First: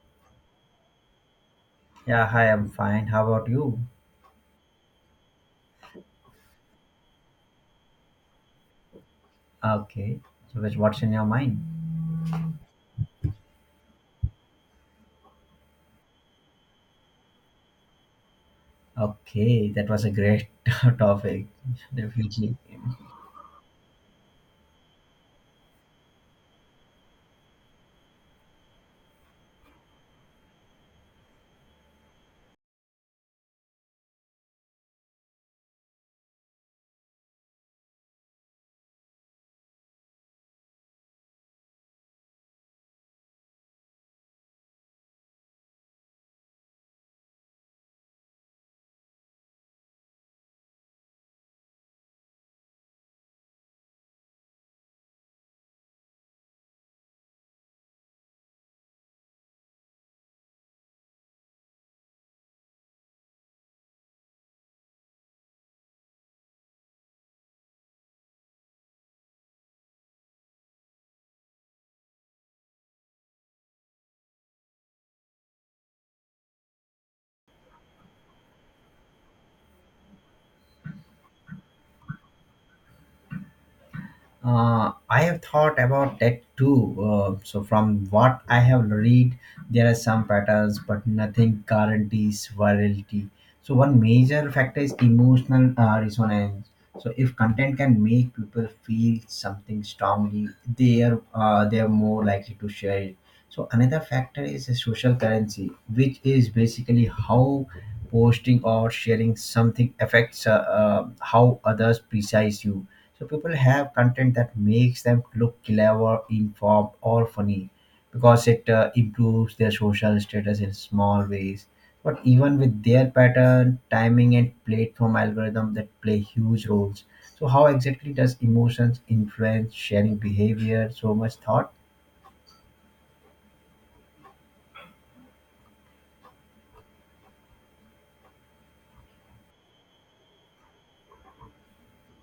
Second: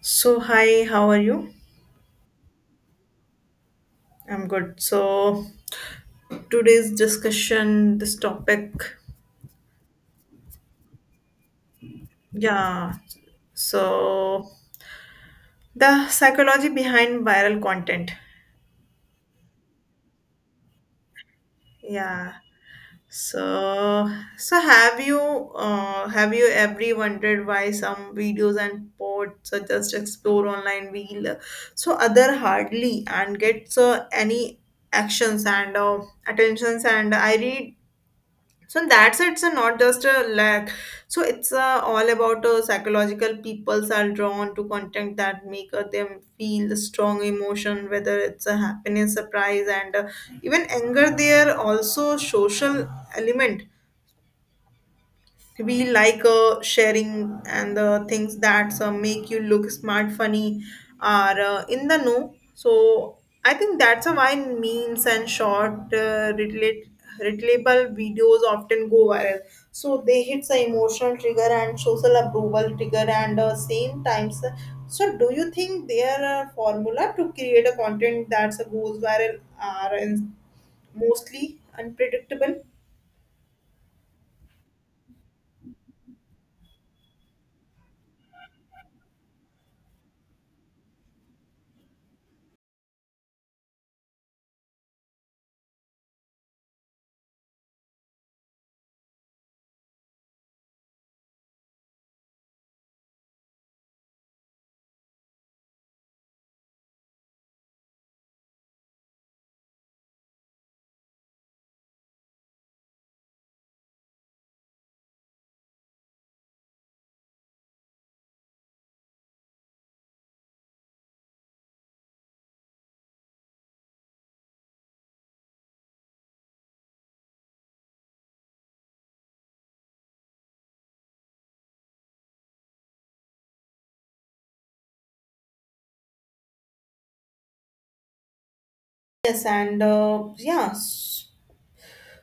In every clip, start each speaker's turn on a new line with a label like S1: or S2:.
S1: So, hi, how are you?
S2: Yeah, hi, I'm fine. How about you?
S1: I'm good. So, today's discussion, this topic,
S2: Okay. So, what's in your mind?
S1: yeah. So, the psychology behind viral content.
S2: Okay, that was a great topic.
S1: Yeah.
S2: Definitely.
S1: So, so have you ever wondered why some videos and posts are just explore online wheel, so other hardly and gets any actions and attentions and I read so in that sense, it's not just a lack. So it's all about psychological. Peoples are drawn to content that make them feel strong emotion, whether it's a happiness, surprise, and even anger. They are also social element we like sharing and the things that make you look smart funny are in the know so I think that's a why memes and short relate relatable videos often go viral so they hit the emotional trigger and social approval trigger and same times so do you think their formula to create a content that's goes viral are in mostly unpredictable.
S2: I have thought about that too. So, from what I have read, there are some patterns, but nothing guarantees virality. So, one major factor is emotional resonance. So, if content can make people feel something strongly, they are more likely to share it. So, another factor is a social currency, which is basically how posting or sharing something affects how others precise you, so people have content that makes them look clever, informed, or funny because it improves their social status in small ways. But even with their pattern, timing, and platform algorithm that play huge roles. So how exactly does emotions influence sharing behavior? So much thought.
S1: Yes, and yeah,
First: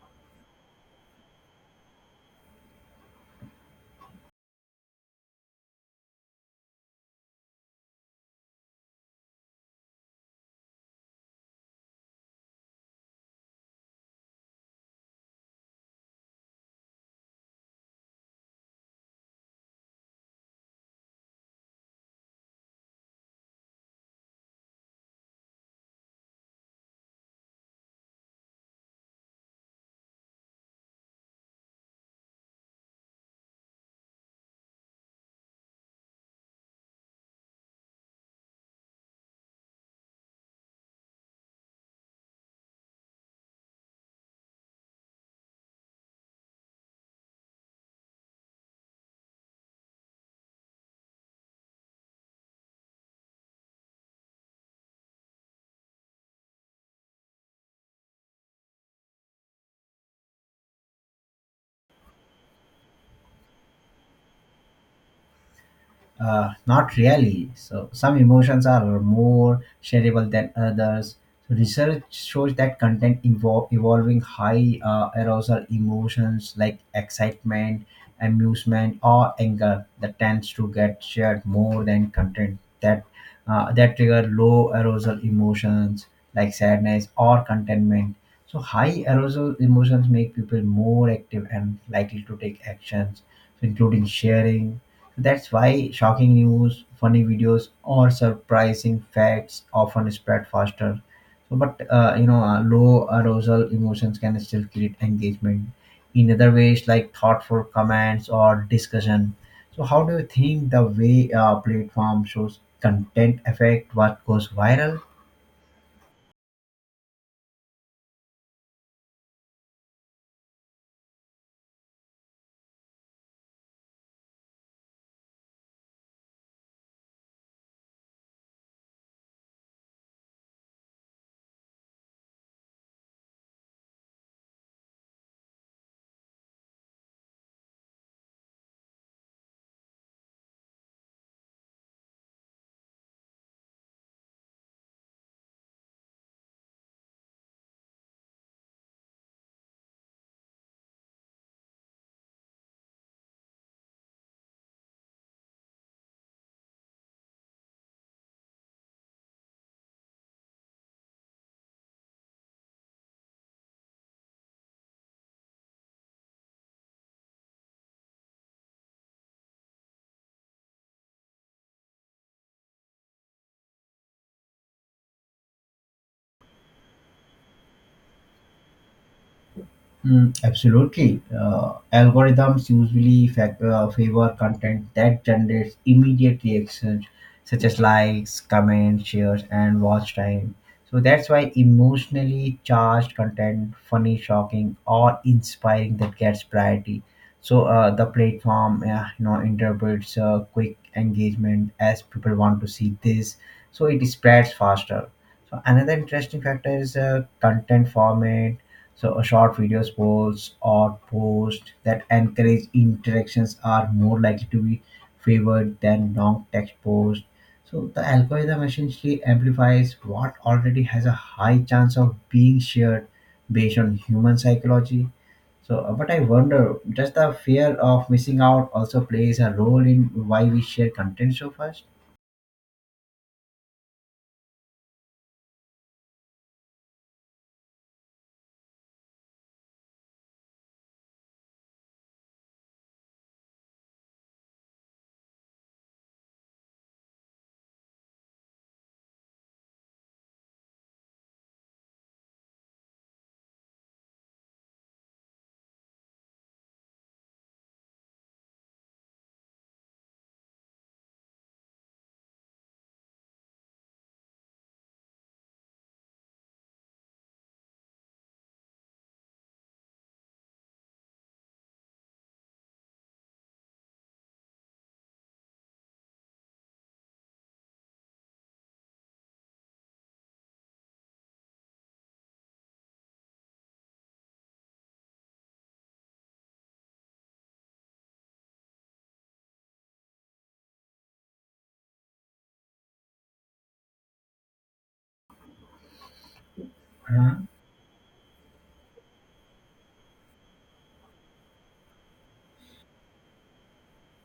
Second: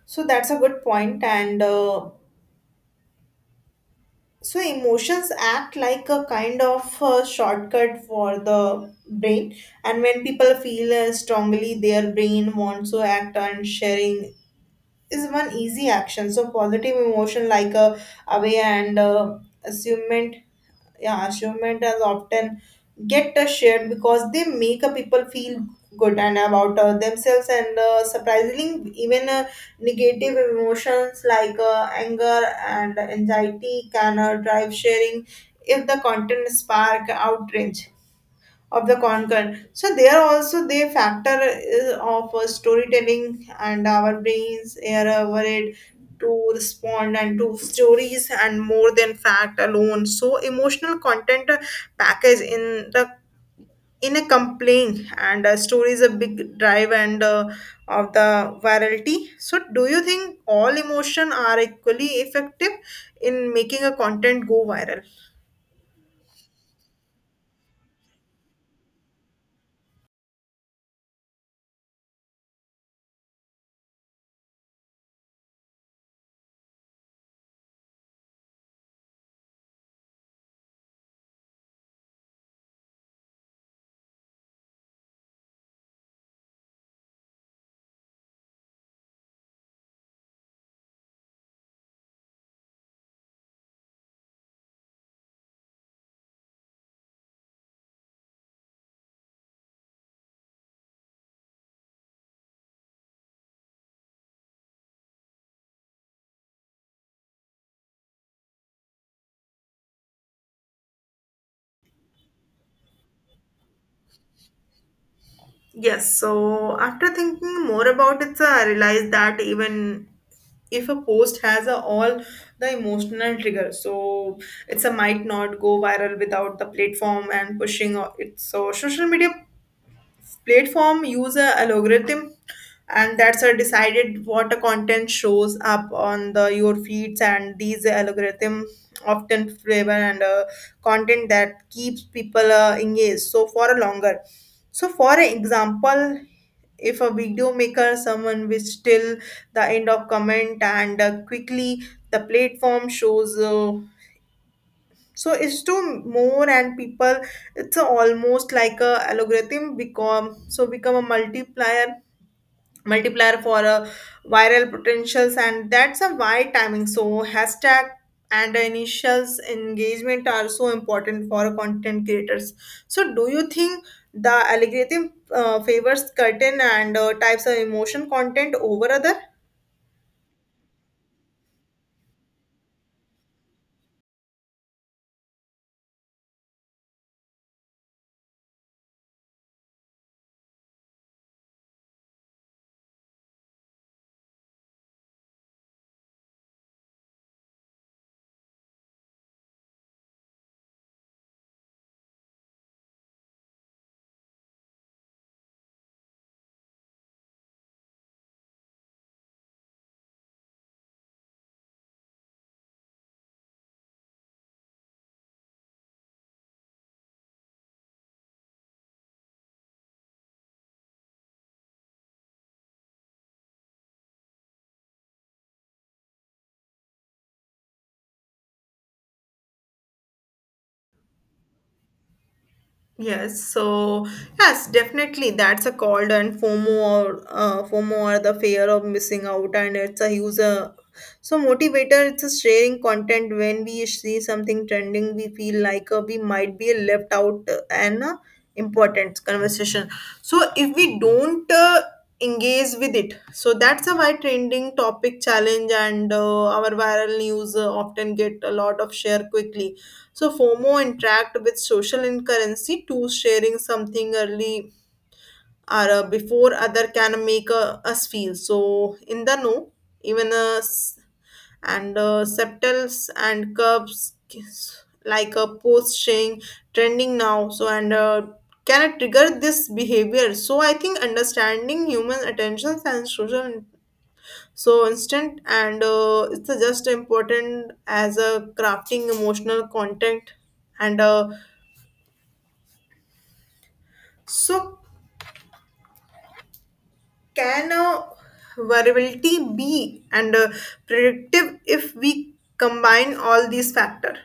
S1: so that's a good point, and so emotions act like a kind of shortcut for the brain. And when people feel strongly, their brain wants to act on sharing is one easy action. So positive emotion like away and assument, yeah, assument as often get shared because they make people feel good and about themselves and surprisingly even negative emotions like anger and anxiety can drive sharing if the content spark outrage of the content. So there also they factor is of storytelling and our brains are worried to respond and to stories and more than fact alone. So emotional content package in the in a complaint and story is a big drive and of the virality. So do you think all emotion are equally effective in making a content go viral?
S2: Not really. So some emotions are more shareable than others. So, research shows that involving high arousal emotions like excitement, amusement, or anger that tends to get shared more than content that that trigger low arousal emotions like sadness or contentment. So high arousal emotions make people more active and likely to take actions, so including sharing. That's why shocking news, funny videos, or surprising facts often spread faster. So, but low arousal emotions can still create engagement in other ways, like thoughtful comments or discussion. So, how do you think the way platform shows content affect what goes viral?
S1: Yes, so after thinking more about it, sir, I realized that even if a post has a, all the emotional trigger, so it's a might not go viral without the platform and pushing o- it. So social media platform use a algorithm and that's a decided what a content shows up on the your feeds and these algorithm often favor and content that keeps people engaged so for a longer so for example if a video maker someone will still the end of comment and quickly the platform shows so it's to more and people it's a almost like a algorithm become so become a multiplier for a viral potentials and that's a why timing so hashtag and initials engagement are so important for content creators so do you think the algorithm favors certain and types of emotion content over other.
S2: Mm, absolutely. Algorithms usually favor content that generates immediate reactions, such as likes, comments, shares, and watch time. So that's why emotionally charged content, funny, shocking, or inspiring that gets priority. So the platform, interprets quick engagement as people want to see this. So it spreads faster. So another interesting factor is content format, so short videos, polls, or posts that encourage interactions are more likely to be favored than long text posts. So the algorithm essentially amplifies what already has a high chance of being shared based on human psychology. So, but I wonder, does the fear of missing out also plays a role in why we share content so fast?
S1: Yes, so yes, definitely that's a called and FOMO or the fear of missing out, and it's a huge so motivator. It's a sharing content when we see something trending, we feel like we might be left out an important conversation. So if we don't engage with it, so that's a why trending topic challenge and our viral news often get a lot of share quickly so FOMO interact with social currency tools sharing something early or before other can make us feel so in the know even us and septals and curves like a post saying trending now so and can it trigger this behavior so I think understanding human attentions and social so instant and it's just important as a crafting emotional content and so,
S2: Uh-huh.
S1: can a variability be and predictive if we combine all these factors?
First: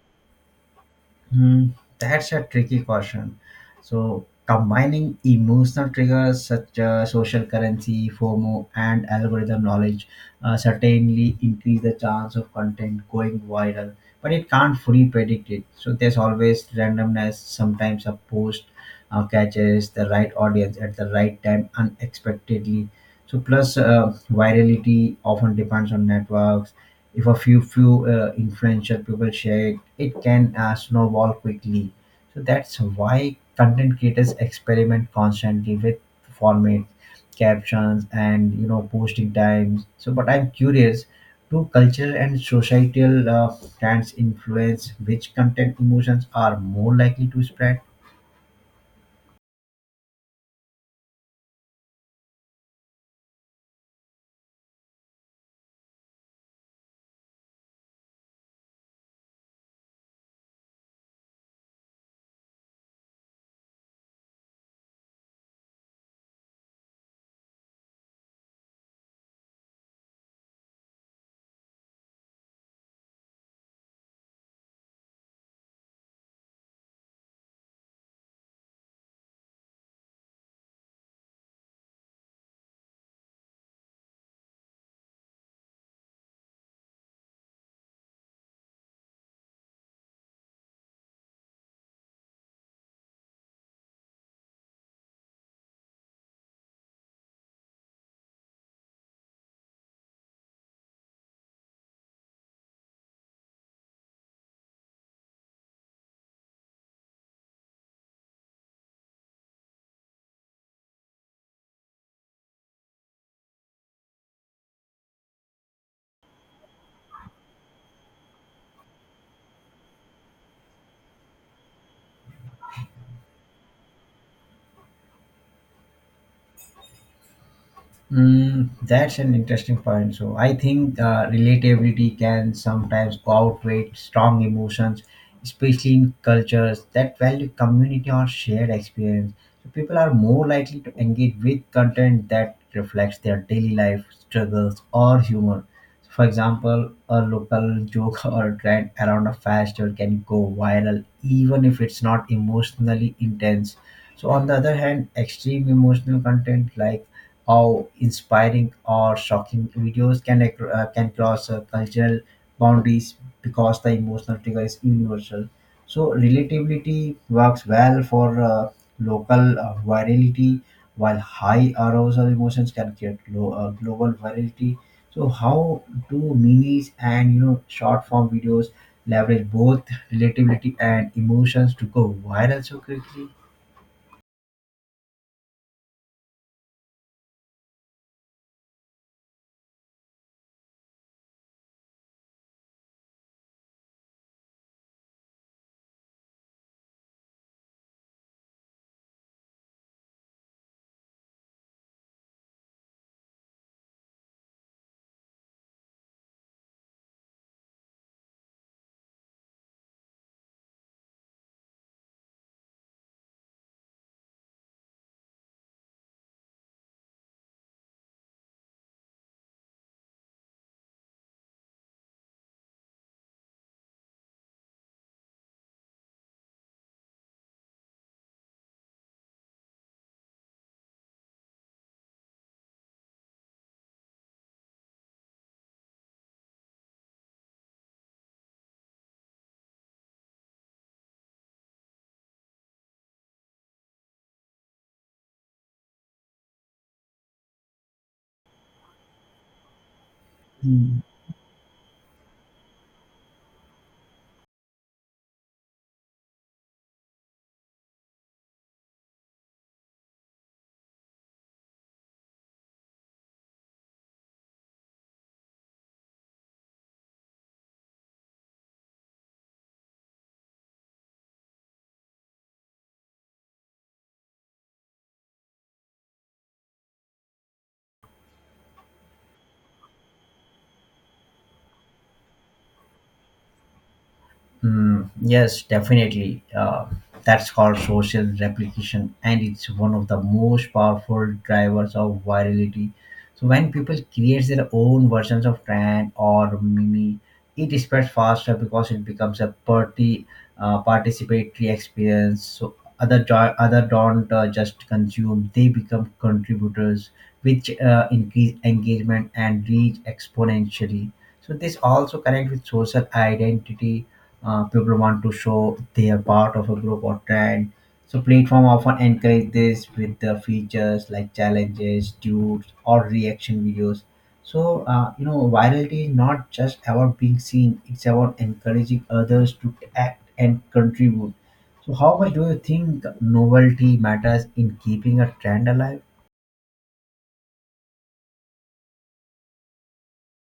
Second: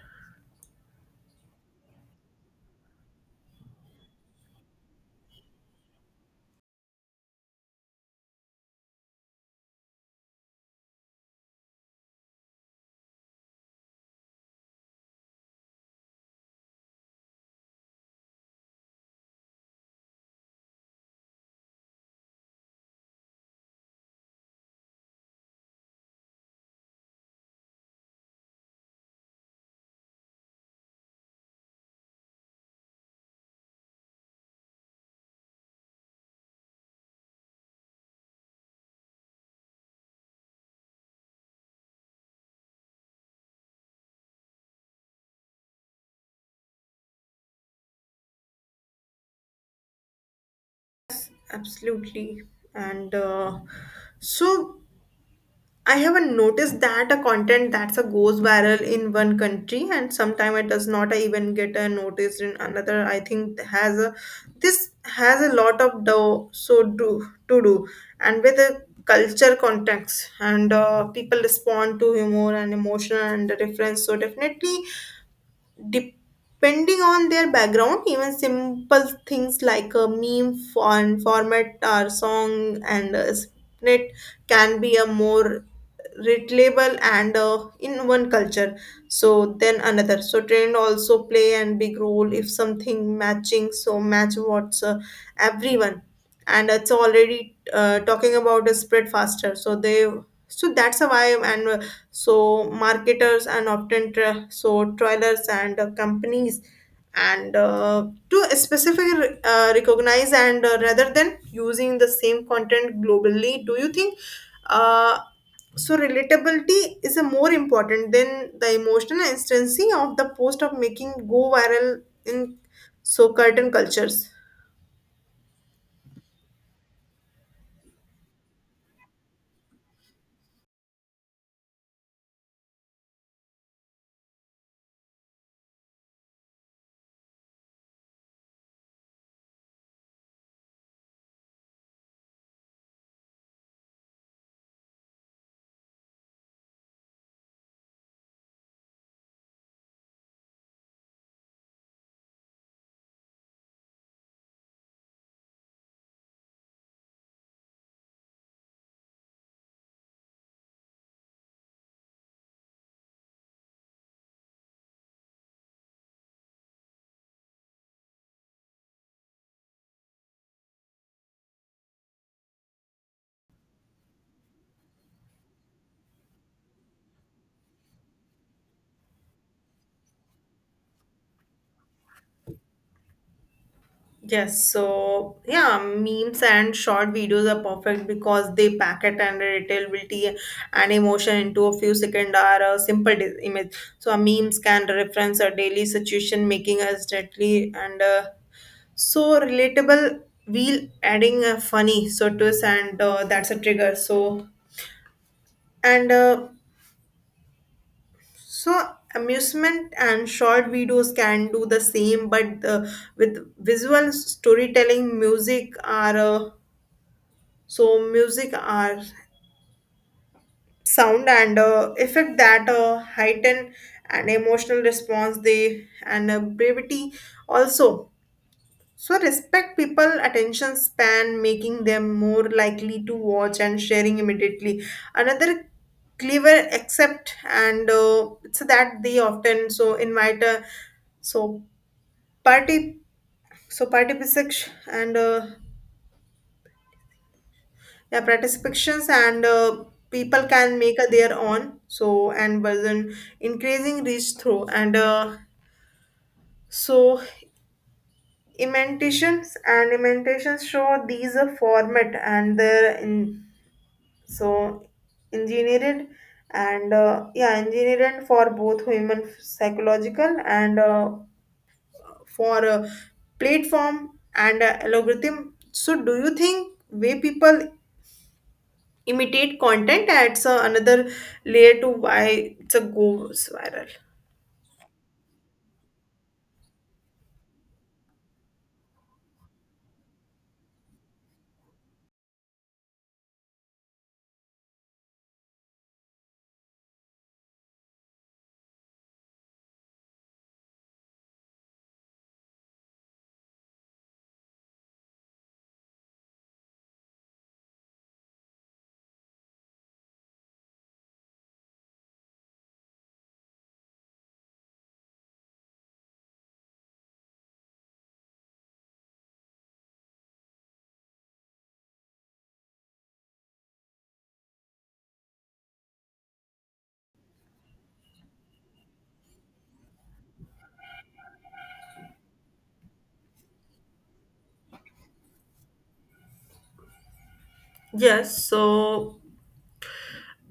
S2: Hmm, that's a tricky question. So, combining emotional triggers such as social currency, FOMO, and algorithm knowledge certainly increase the chance of content going viral, but it can't fully predict it. So, there's always randomness. Sometimes a post catches the right audience at the right time unexpectedly. So, plus virality often depends on networks. If a few influential people share it, it can snowball quickly. So that's why content creators experiment constantly with formats, captions, and you know posting times. So, but I'm curious. Do cultural and societal trends influence which content emotions are more likely to spread?
S1: Absolutely. And so, I haven't noticed that a content that's a goes viral in one country and sometime it does not even get a notice in another. I think has a this has a lot of do so do to do and with the culture context and people respond to humor and emotion and reference. So definitely depending on their background even simple things like a meme font format or song and a split can be a more relatable and in one culture so then another so trend also play and big role if something matching so match what's everyone and it's already talking about a spread faster so they so that's a why and so marketers and often tra- so trailers and companies and to specifically recognize and rather than using the same content globally do you think uh, so relatability is a more important than the emotional instancy of the post of making go viral in so curtain cultures.
S2: Mm, that's an interesting point. So I think relatability can sometimes outweigh strong emotions, especially in cultures that value community or shared experience. So people are more likely to engage with content that reflects their daily life struggles or humor. For example, a local joke or trend around a fast food can go viral even if it's not emotionally intense. So, on the other hand, extreme emotional content like how inspiring or shocking videos can cross cultural boundaries because the emotional trigger is universal. So, relatability works well for local virality, while high arousal emotions can create low, global virality. So, how do minis and you know short form videos leverage both relatability and emotions to go viral so quickly?
S1: Yes, so yeah, memes and short videos are perfect because they pack it and retail and emotion into a few second or a simple di- image. So a memes can reference a daily situation, making us deadly and so relatable. We'll adding a funny so twist and that's a trigger. So and so amusement and short videos can do the same, but with visual storytelling, music or so music are sound and effect that heighten an emotional response they and brevity also. So respect people attention span making them more likely to watch and sharing immediately. Another clever accept and it's that they often so invite a so party so party physics and yeah, practice pictures and people can
S2: Hmm.
S1: make a their own. So and version increasing reach through and so imitations show these a format and they're in, so engineered and yeah engineered for both human psychological and for platform and algorithm. So do you think way people imitate content adds another layer to why it's a goes viral.
S2: Mm, yes, definitely. That's called social replication, and it's one of the most powerful drivers of virality. So when people create their own versions of trend or meme, it spreads faster because it becomes a party participatory experience. So other don't just consume; they become contributors, which increase engagement and reach exponentially. So this also connects with social identity. People want to show they are part of a group or trend, so platform often encourage this with the features like challenges, dudes, or reaction videos. So you know virality is not just about being seen, it's about encouraging others to act and contribute. So how much do you think novelty matters in keeping a trend alive?
S1: Yes so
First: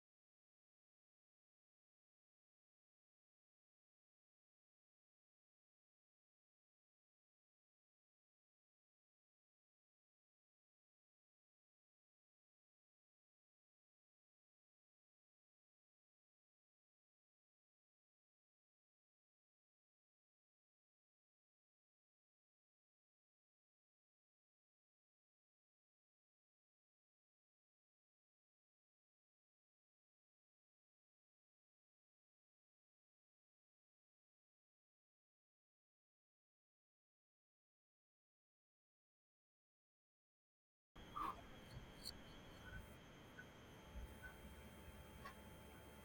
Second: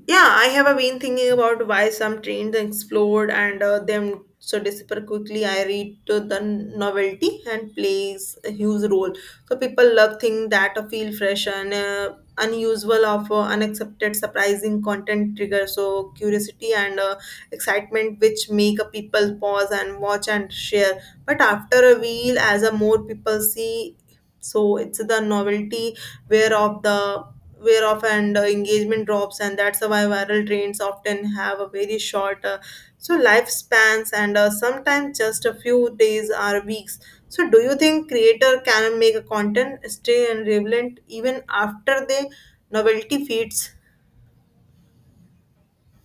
S1: yeah, I have been thinking about why some trains explode and them so disappear quickly. I read to the novelty and plays a huge role. So people love things that feel fresh and unusual of unaccepted, surprising content trigger. So curiosity and excitement which make people pause and watch and share. But after a while, as a more people see, so it's the novelty where of the whereof and engagement drops and that's why viral trends often have a very short so lifespans and sometimes just a few days or weeks so do you think creator can make a content stay and relevant even after the novelty fades.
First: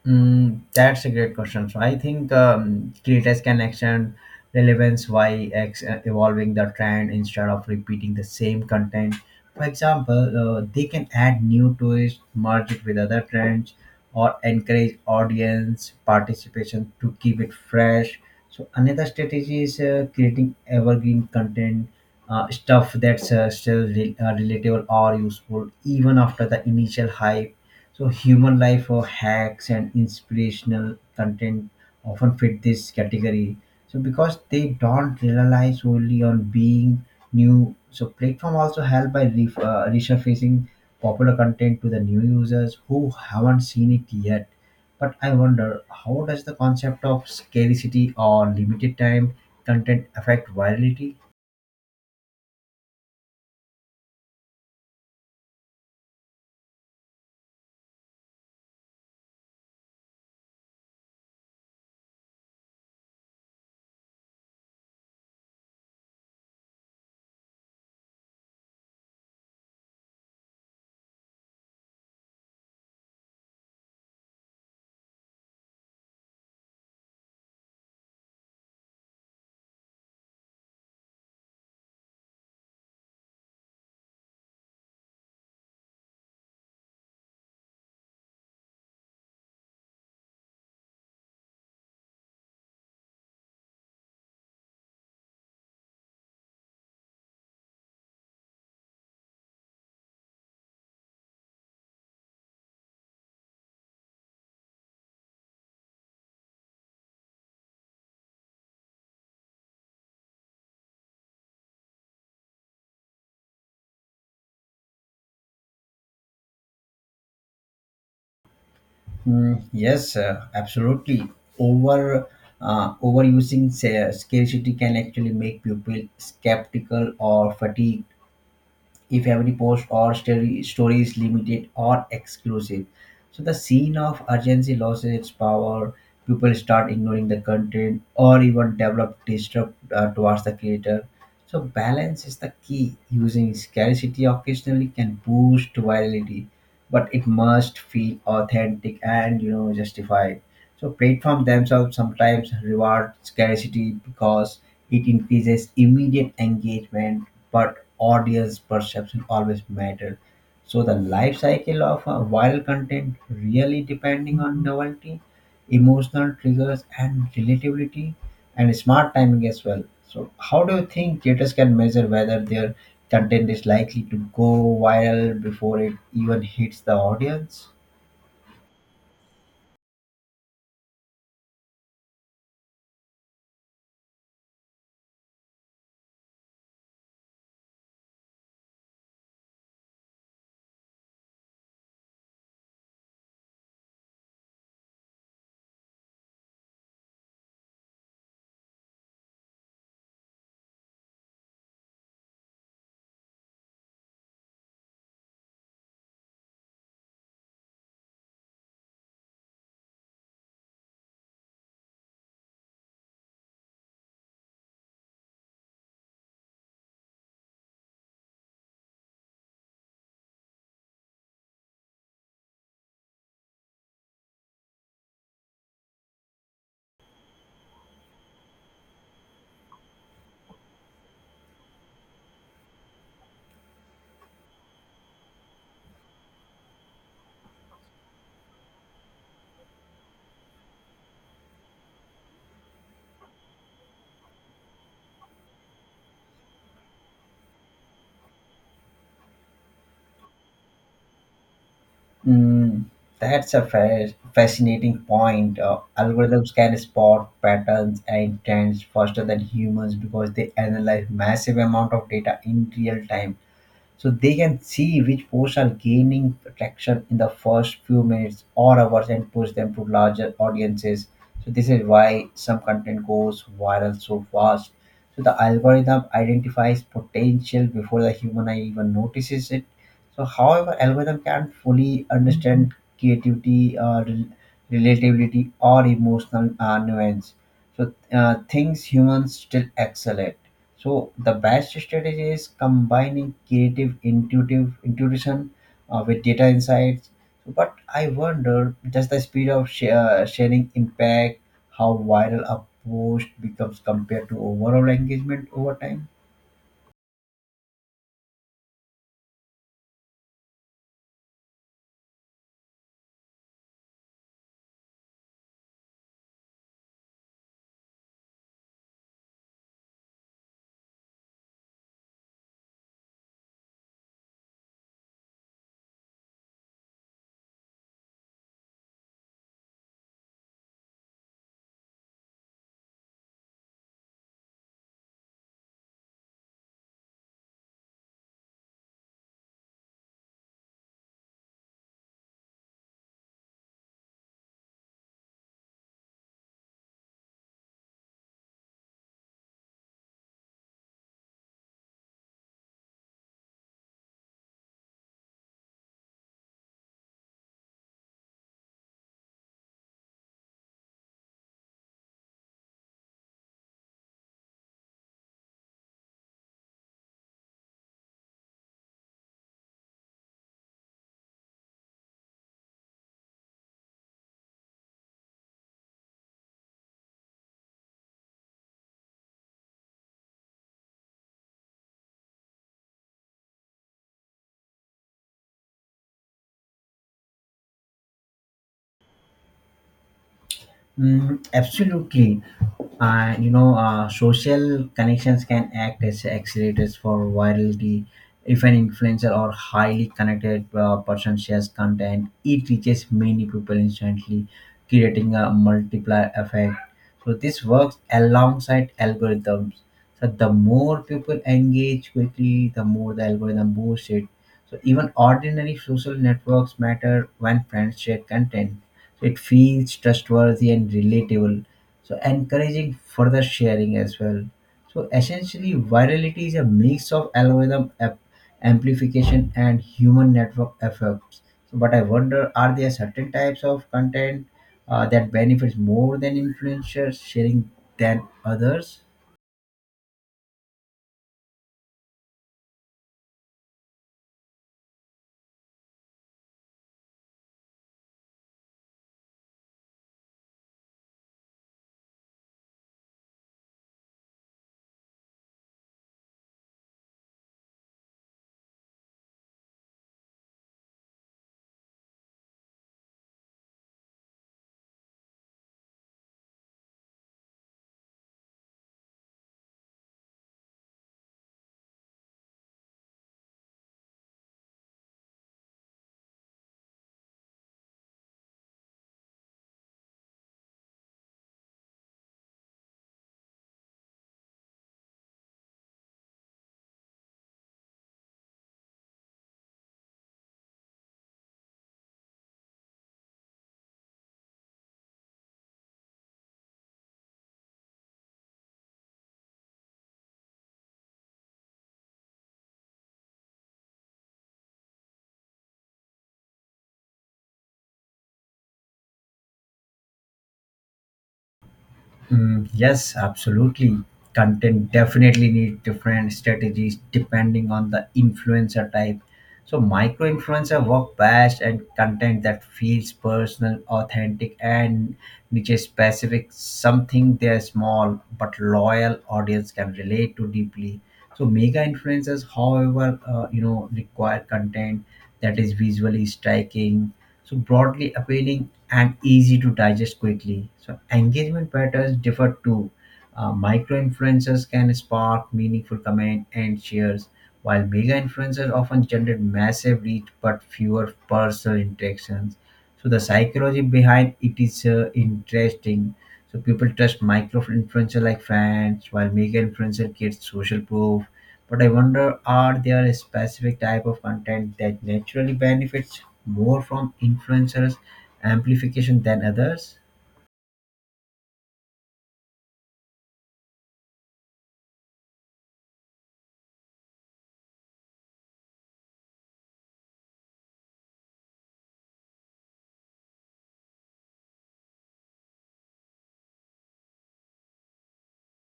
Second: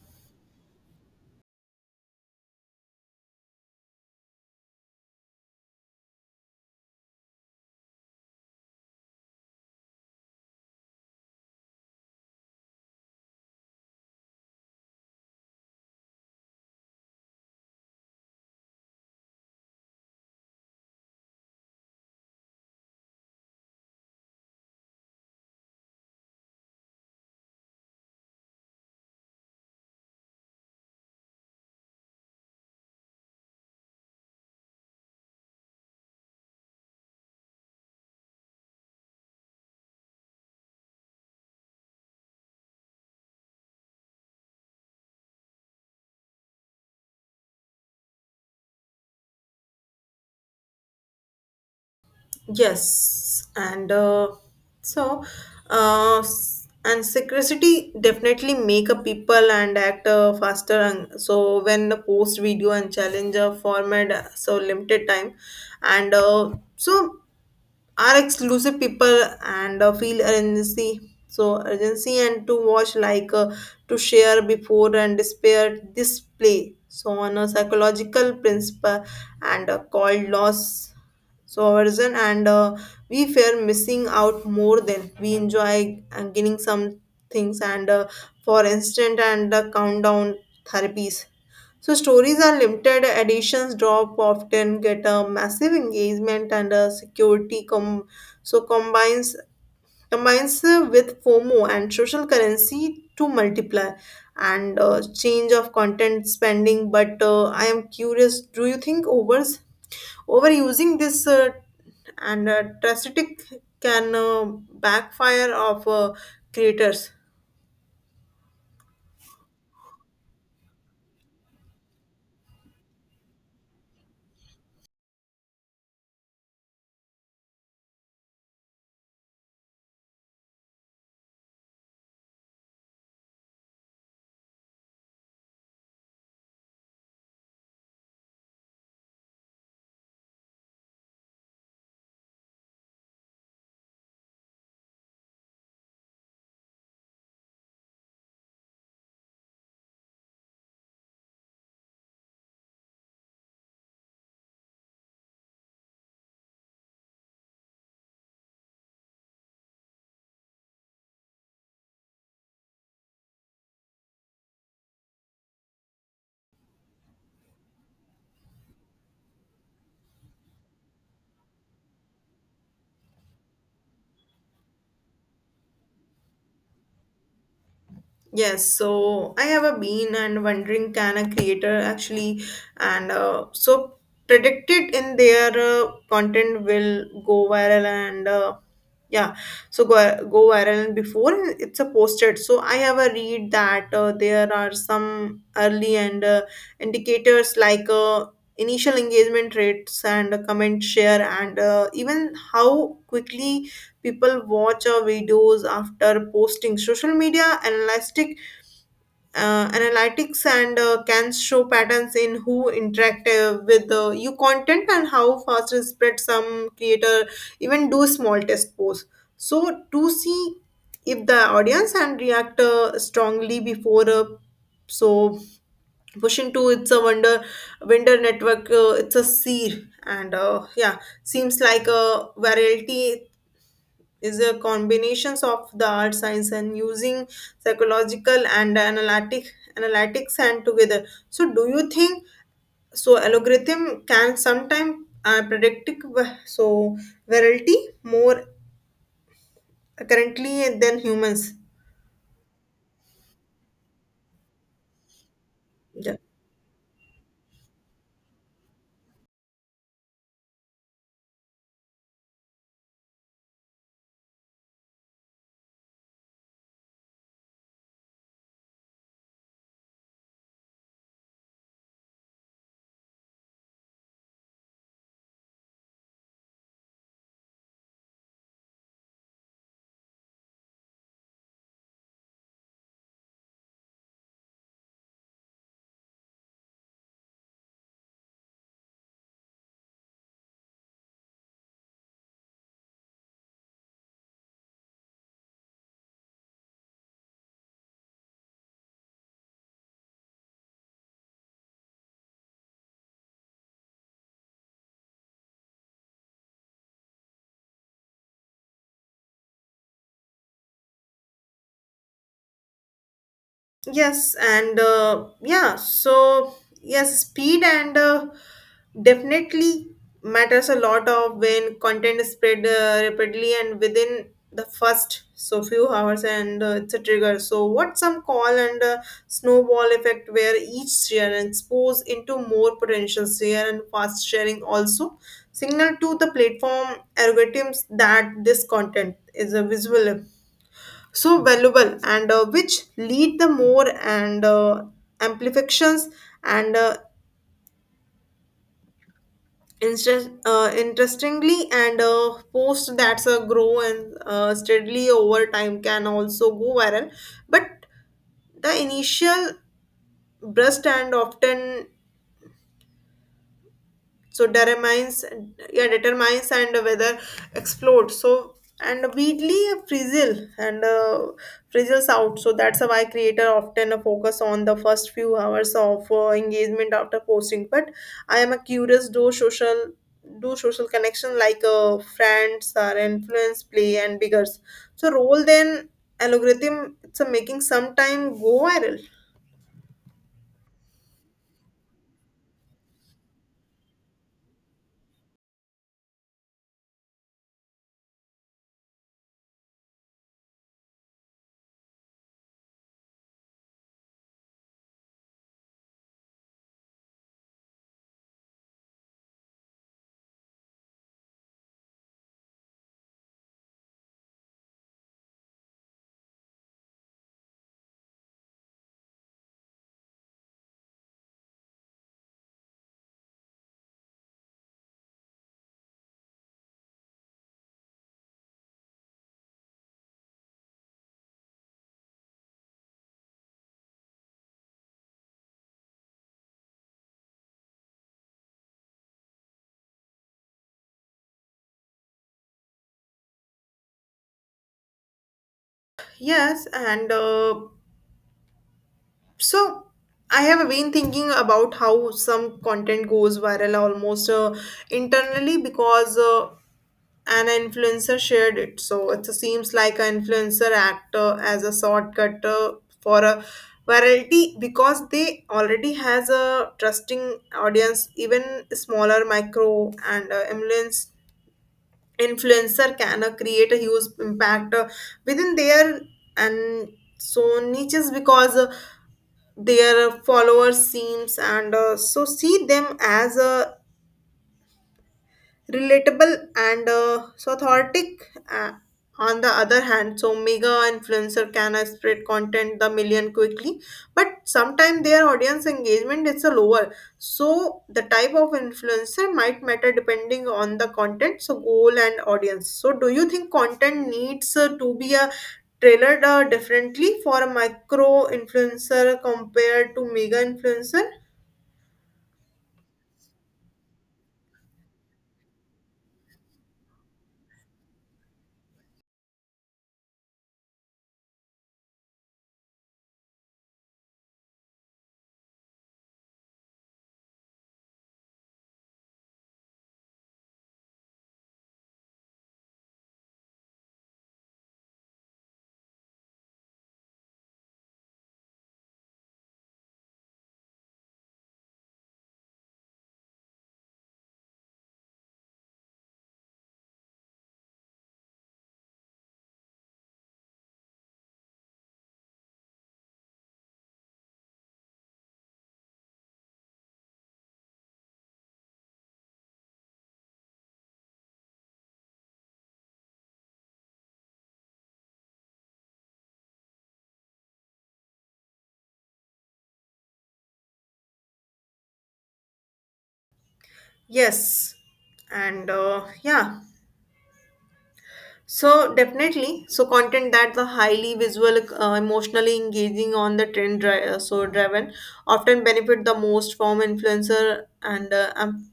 S2: Mm, that's a great question. So I think creators can extend relevance by evolving the trend instead of repeating the same content. For example, they can add new twists, merge it with other trends, or encourage audience participation to keep it fresh. So another strategy is creating evergreen content, stuff that's still relatable or useful even after the initial hype. So human life or hacks and inspirational content often fit this category, so because they don't rely solely on being new. So platform also help by resurfacing popular content to the new users who haven't seen it yet. But I wonder how does the concept of scarcity or limited time content affect virality?
S1: Yes, and so s- and secrecy definitely make a people and act faster. And so when the post video and challenge format so limited time, and so are exclusive people and feel urgency so urgency and to watch like to share before and despair display so on a psychological principle and called loss so aversion and we fear missing out more than we enjoy and gaining some things and for instant and countdown therapies so stories are limited editions drop often get a massive engagement and a security com so combines with FOMO and social currency to multiply and change of content spending but I am curious do you think overs overusing this and drastic can backfire of creators.
S2: Mm, yes, absolutely. Over Overusing scarcity can actually make people skeptical or fatigued if every post or story is limited or exclusive. So the scene of urgency loses its power. People start ignoring the content or even develop distrust towards the creator. So balance is the key. Using scarcity occasionally can boost virality, but it must feel authentic and you know justified. So platforms themselves sometimes reward scarcity because it increases immediate engagement, but audience perception always mattered. So the life cycle of a viral content really depending on novelty, emotional triggers, and relatability, and smart timing as well. So how do you think creators can measure whether their content is likely to go viral before it even hits the audience?
S1: Yes, so I have a been and wondering can a creator actually and so predicted in their content will go viral and yeah, so go go viral and before it's a posted. So I have a read that there are some early and indicators like initial engagement rates and comment share and even how quickly people watch our videos after posting. Social media analytics and can show patterns in who interact with your content and how fast it spread some creator even do small test posts so to see if the audience and react strongly before so push into it's a wonder vendor network it's a seed and yeah seems like a variety is a combinations of the art science and using psychological and analytics and together so do you think so algorithm can sometime predict so variety more currently than humans.
S2: Mm, that's a fascinating point.
S1: Yeah.
S2: Algorithms can spot patterns and trends faster than humans because they analyze massive amount of data in real time, so they can see which posts are gaining traction in the first few minutes or hours and push them to larger audiences. So this is why some content goes viral so fast, so the algorithm identifies potential before the human eye even notices it. So however algorithm can fully understand creativity, rel- relatability or emotional nuance, so things humans still excel at. So the best strategy is combining creative, intuitive intuition with data insights. But I wonder, does the speed of sharing impact how viral a post becomes compared to overall engagement over time?
S1: Yes, and yeah, so yes, speed and definitely matters a lot of when content is spread rapidly and within the first so few hours and it's a trigger. So what some call and snowball effect where each share and expose into more potential share, and fast sharing also signal to the platform algorithms that this content is a visual so valuable, and which lead the more and amplifications. and uh, Interestingly, and post that's a grow and steadily over time can also go viral, but the initial burst and often so determines, yeah, determines and whether explode, so and weedly frizzle and frizzles out. So that's why creator often focus on the first few hours of engagement after posting. But I am a curious, do social connection like friends or influence play and biggers so role then algorithm, it's a making sometime go viral.
S2: Mm, absolutely. And you know, social connections can act as accelerators for virality. If an influencer or highly connected person shares content, it reaches many people instantly, creating a multiplier effect. So, this works alongside algorithms. So, the more people engage quickly, the more the algorithm boosts it, so even ordinary social networks matter when friends share content. So it feels trustworthy and relatable, so encouraging further sharing as well. So essentially, virality is a mix of algorithm amplification and human network effects. So, but I wonder, are there certain types of content that benefits more than influencers sharing than others?
S1: Yes and So I have been thinking about how some content goes viral almost internally because an influencer shared it. So it seems like an influencer act as a shortcut for a virality because they already has a trusting audience. Even smaller micro and influence influencer can create a huge impact within their and so niches because. Their followers seems and so see them as a relatable and so authentic. On the other hand, so mega influencer can spread content the million quickly, but sometimes their audience engagement is a lower. So the type of influencer might matter depending on the content so goal and audience. So do you think content needs to be a tailored differently for a micro influencer compared to mega influencer?
S2: Mm, yes, absolutely. Content definitely needs different strategies depending on the influencer type. So micro influencer work best and content that feels personal, authentic, and niche specific, something their small but loyal audience can relate to deeply. So mega influencers, however, require content that is visually striking, so broadly appealing and easy to digest quickly. So engagement patterns differ too. Micro influencers can spark meaningful comment and shares, while mega influencers often generate massive reach but fewer personal interactions. So the psychology behind it is interesting. So people trust micro influencer like fans, while mega influencer gets social proof. But I wonder, are there a specific type of content that naturally benefits more from influencers' amplification than others?
S1: Yes, and uh, yeah, so definitely, so content that the highly visual, emotionally engaging on the so driven often benefit the most from influencer and amplifiers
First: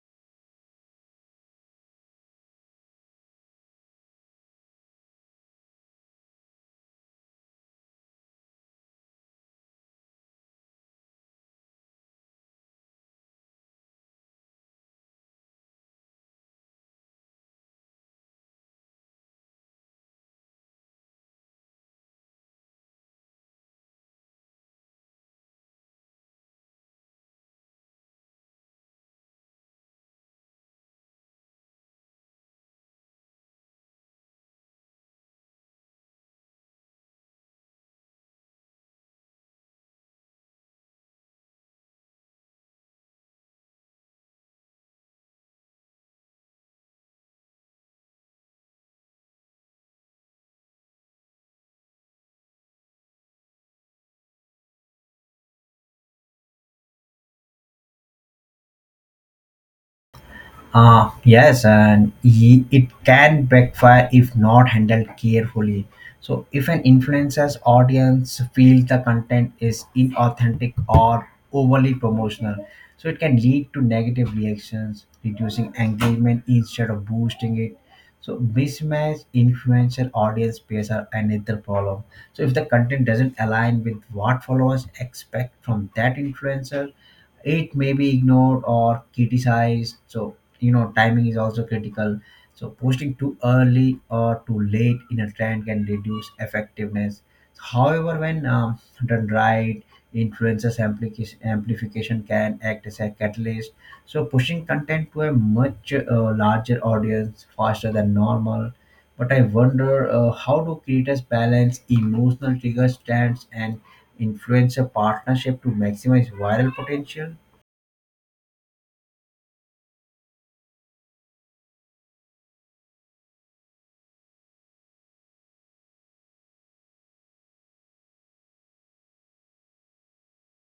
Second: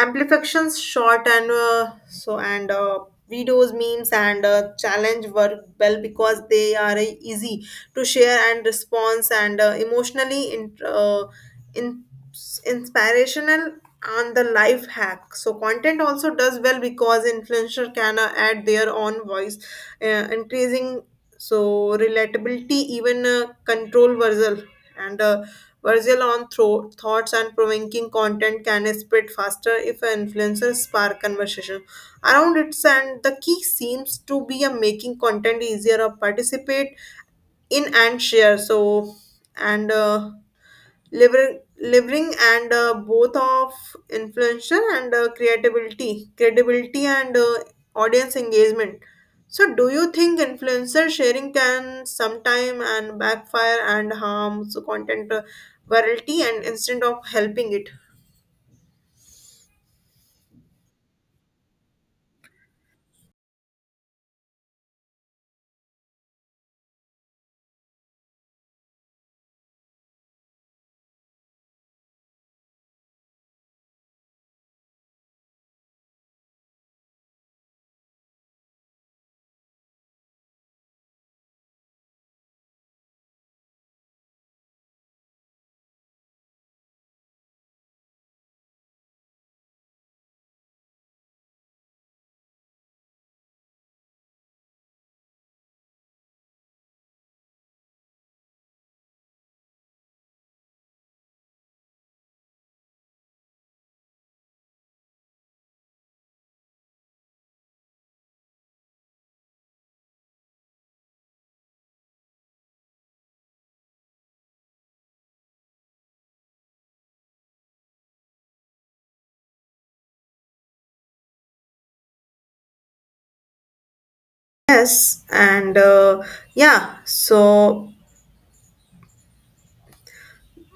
S1: amplifications short and so and videos, memes and challenge work well because they are easy to share and response and emotionally in, inspirational on the life hack so content also does well because influencer can add their own voice, increasing so relatability. Even control versal and Virgil on thoughts and provoking content can spread faster if influencers spark conversation around it. And the key seems to be a making content easier to participate in and share. So, and uh, living and both of influencer and creativity, credibility and audience engagement. So do you think influencer sharing can sometime and backfire and harms content virality and instead of helping it?
S2: Yes, and it can backfire if not handled carefully. So, if an influencer's audience feels the content is inauthentic or overly promotional, so it can lead to negative reactions, reducing engagement instead of boosting it. So, mismatched influencer audience pairs are another problem. So, if the content doesn't align with what followers expect from that influencer, it may be ignored or criticized. So you know timing is also critical, so posting too early or too late in a trend can reduce effectiveness. However, when done right, amplification can act as a catalyst, so pushing content to a much larger audience faster than normal. But I wonder how do creators balance emotional trigger stands and influencer partnership to maximize viral potential?
S1: Yes, and yeah, so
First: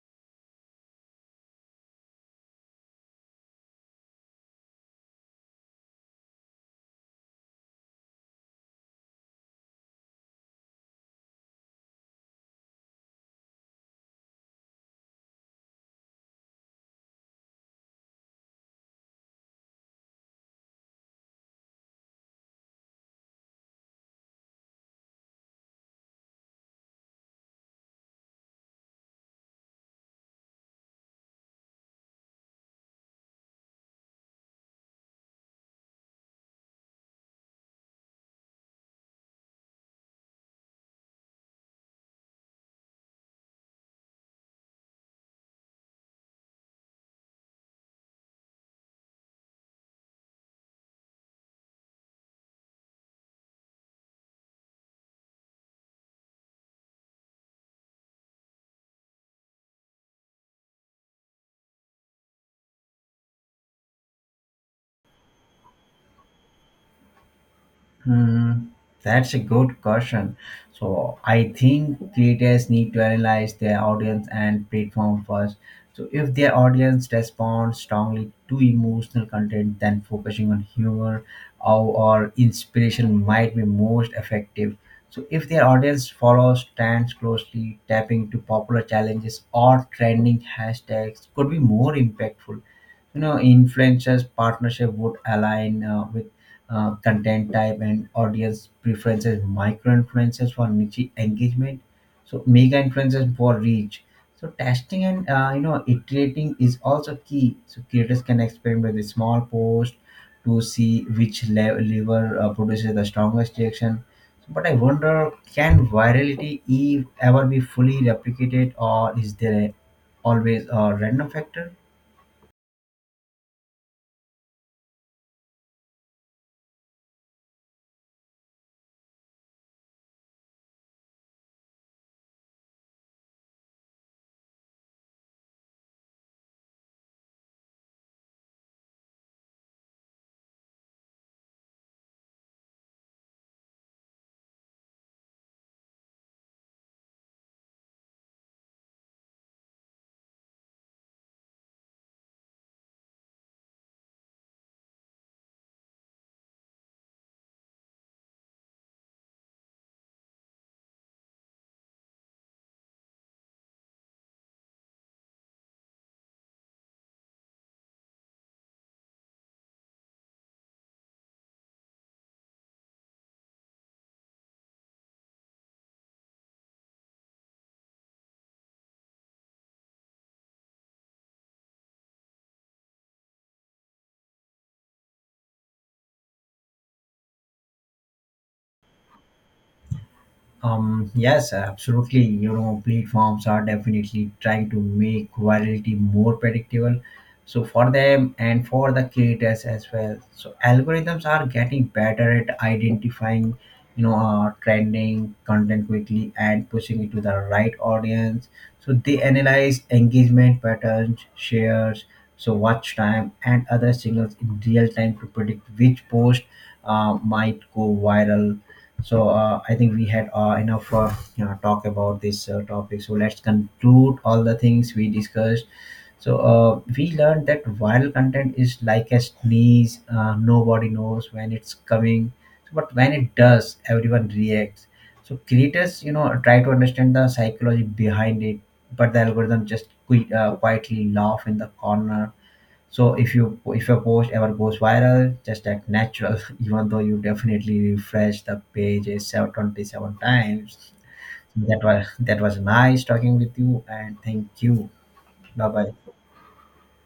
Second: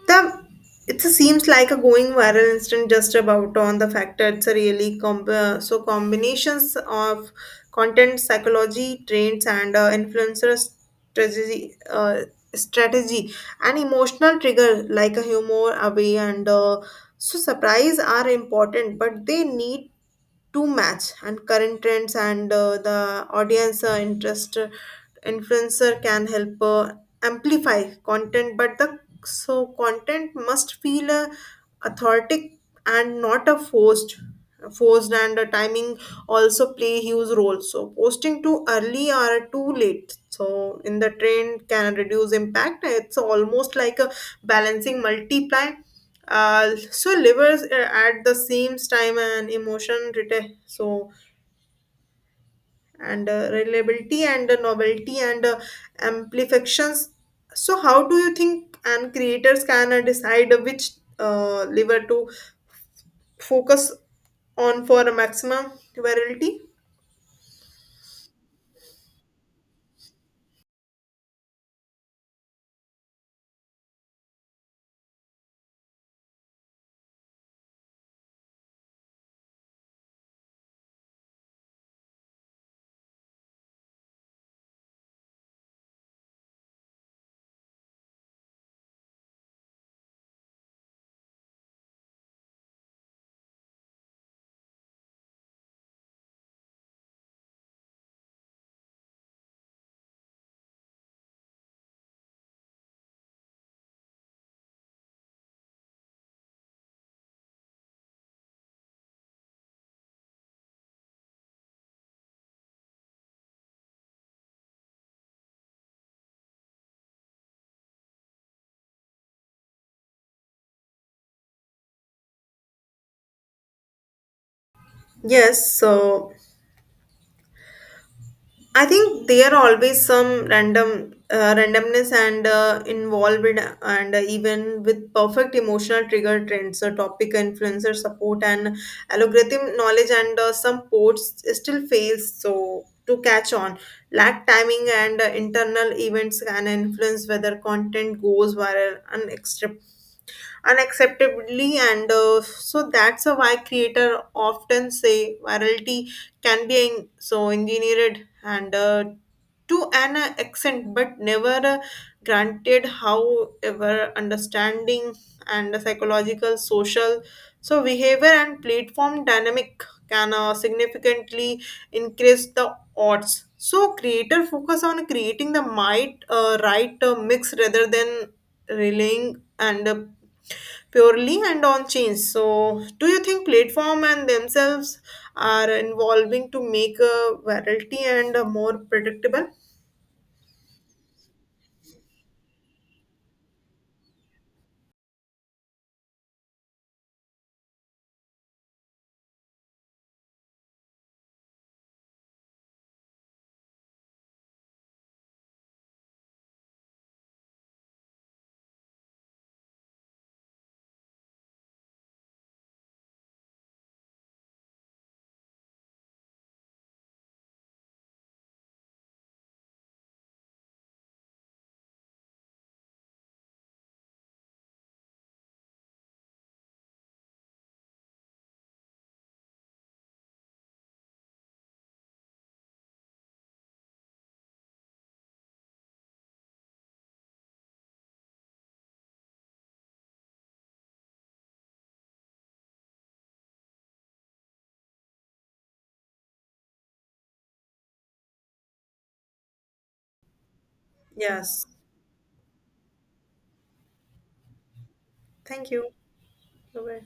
S1: The it seems like a going viral instant just about on the fact that it's a really so combinations of content psychology trends and influencer strategy uh, strategy and emotional trigger like a humor away and so surprise are important, but they need to match and current trends and the audience interest. Influencer can help amplify content, but the so content must feel authentic and not a forced. And the timing also play huge role, so posting too early or too late so in the trend can reduce impact. It's almost like a balancing multiply so livers at the same time an so and reliability and novelty and amplifications. So how do you think and creators can decide which liver to focus on for a maximum virality?
S2: Hmm, that's a good question. So I think creators need to analyze their audience and platform first. So if their audience responds strongly to emotional content, then focusing on humor or, or inspiration might be most effective. So if their audience follows trends closely, tapping to popular challenges or trending hashtags could be more impactful. You know influencers partnership would align with content type and audience preferences, micro influencers for niche engagement, so mega influencers for reach. So testing and iterating is also key. So creators can experiment with small post to see which lever produces the strongest reaction. But I wonder, can virality ever be fully replicated, or is there always a random factor?
S1: Yes so I think there are always some randomness and involved in- and even with perfect emotional trigger trends, topic influencer support and algorithm knowledge, and some ports still fails so to catch on. Lack timing and internal events can influence whether content goes viral unacceptably, and so that's why creator often say virality can be so engineered and to an accent but never granted. However, understanding and psychological social so behavior and platform dynamic can significantly increase the odds. So creator focus on creating the might right mix rather than relying and purely and on change. So do you think platform and themselves are involving to make a variety and more predictable?
S2: Yes, absolutely. You know, platforms are definitely trying to make virality more predictable. So for them and for the creators as well. So algorithms are getting better at identifying, trending content quickly and pushing it to the right audience. So they analyze engagement patterns, shares, so watch time, and other signals in real time to predict which post might go viral. So I think we had enough talk about this topic. So let's conclude all the things we discussed. So we learned that viral content is like a sneeze. Nobody knows when it's coming, so, but when it does, everyone reacts. So creators, you know, try to understand the psychology behind it, but the algorithm just quietly laugh in the corner. So if your post ever goes viral, just act natural, even though you definitely refresh the page is 27 times.
S1: Yes.
S2: That was nice talking with you, and thank you. Bye
S1: Thank you.
S2: bye.
S1: Bye bye.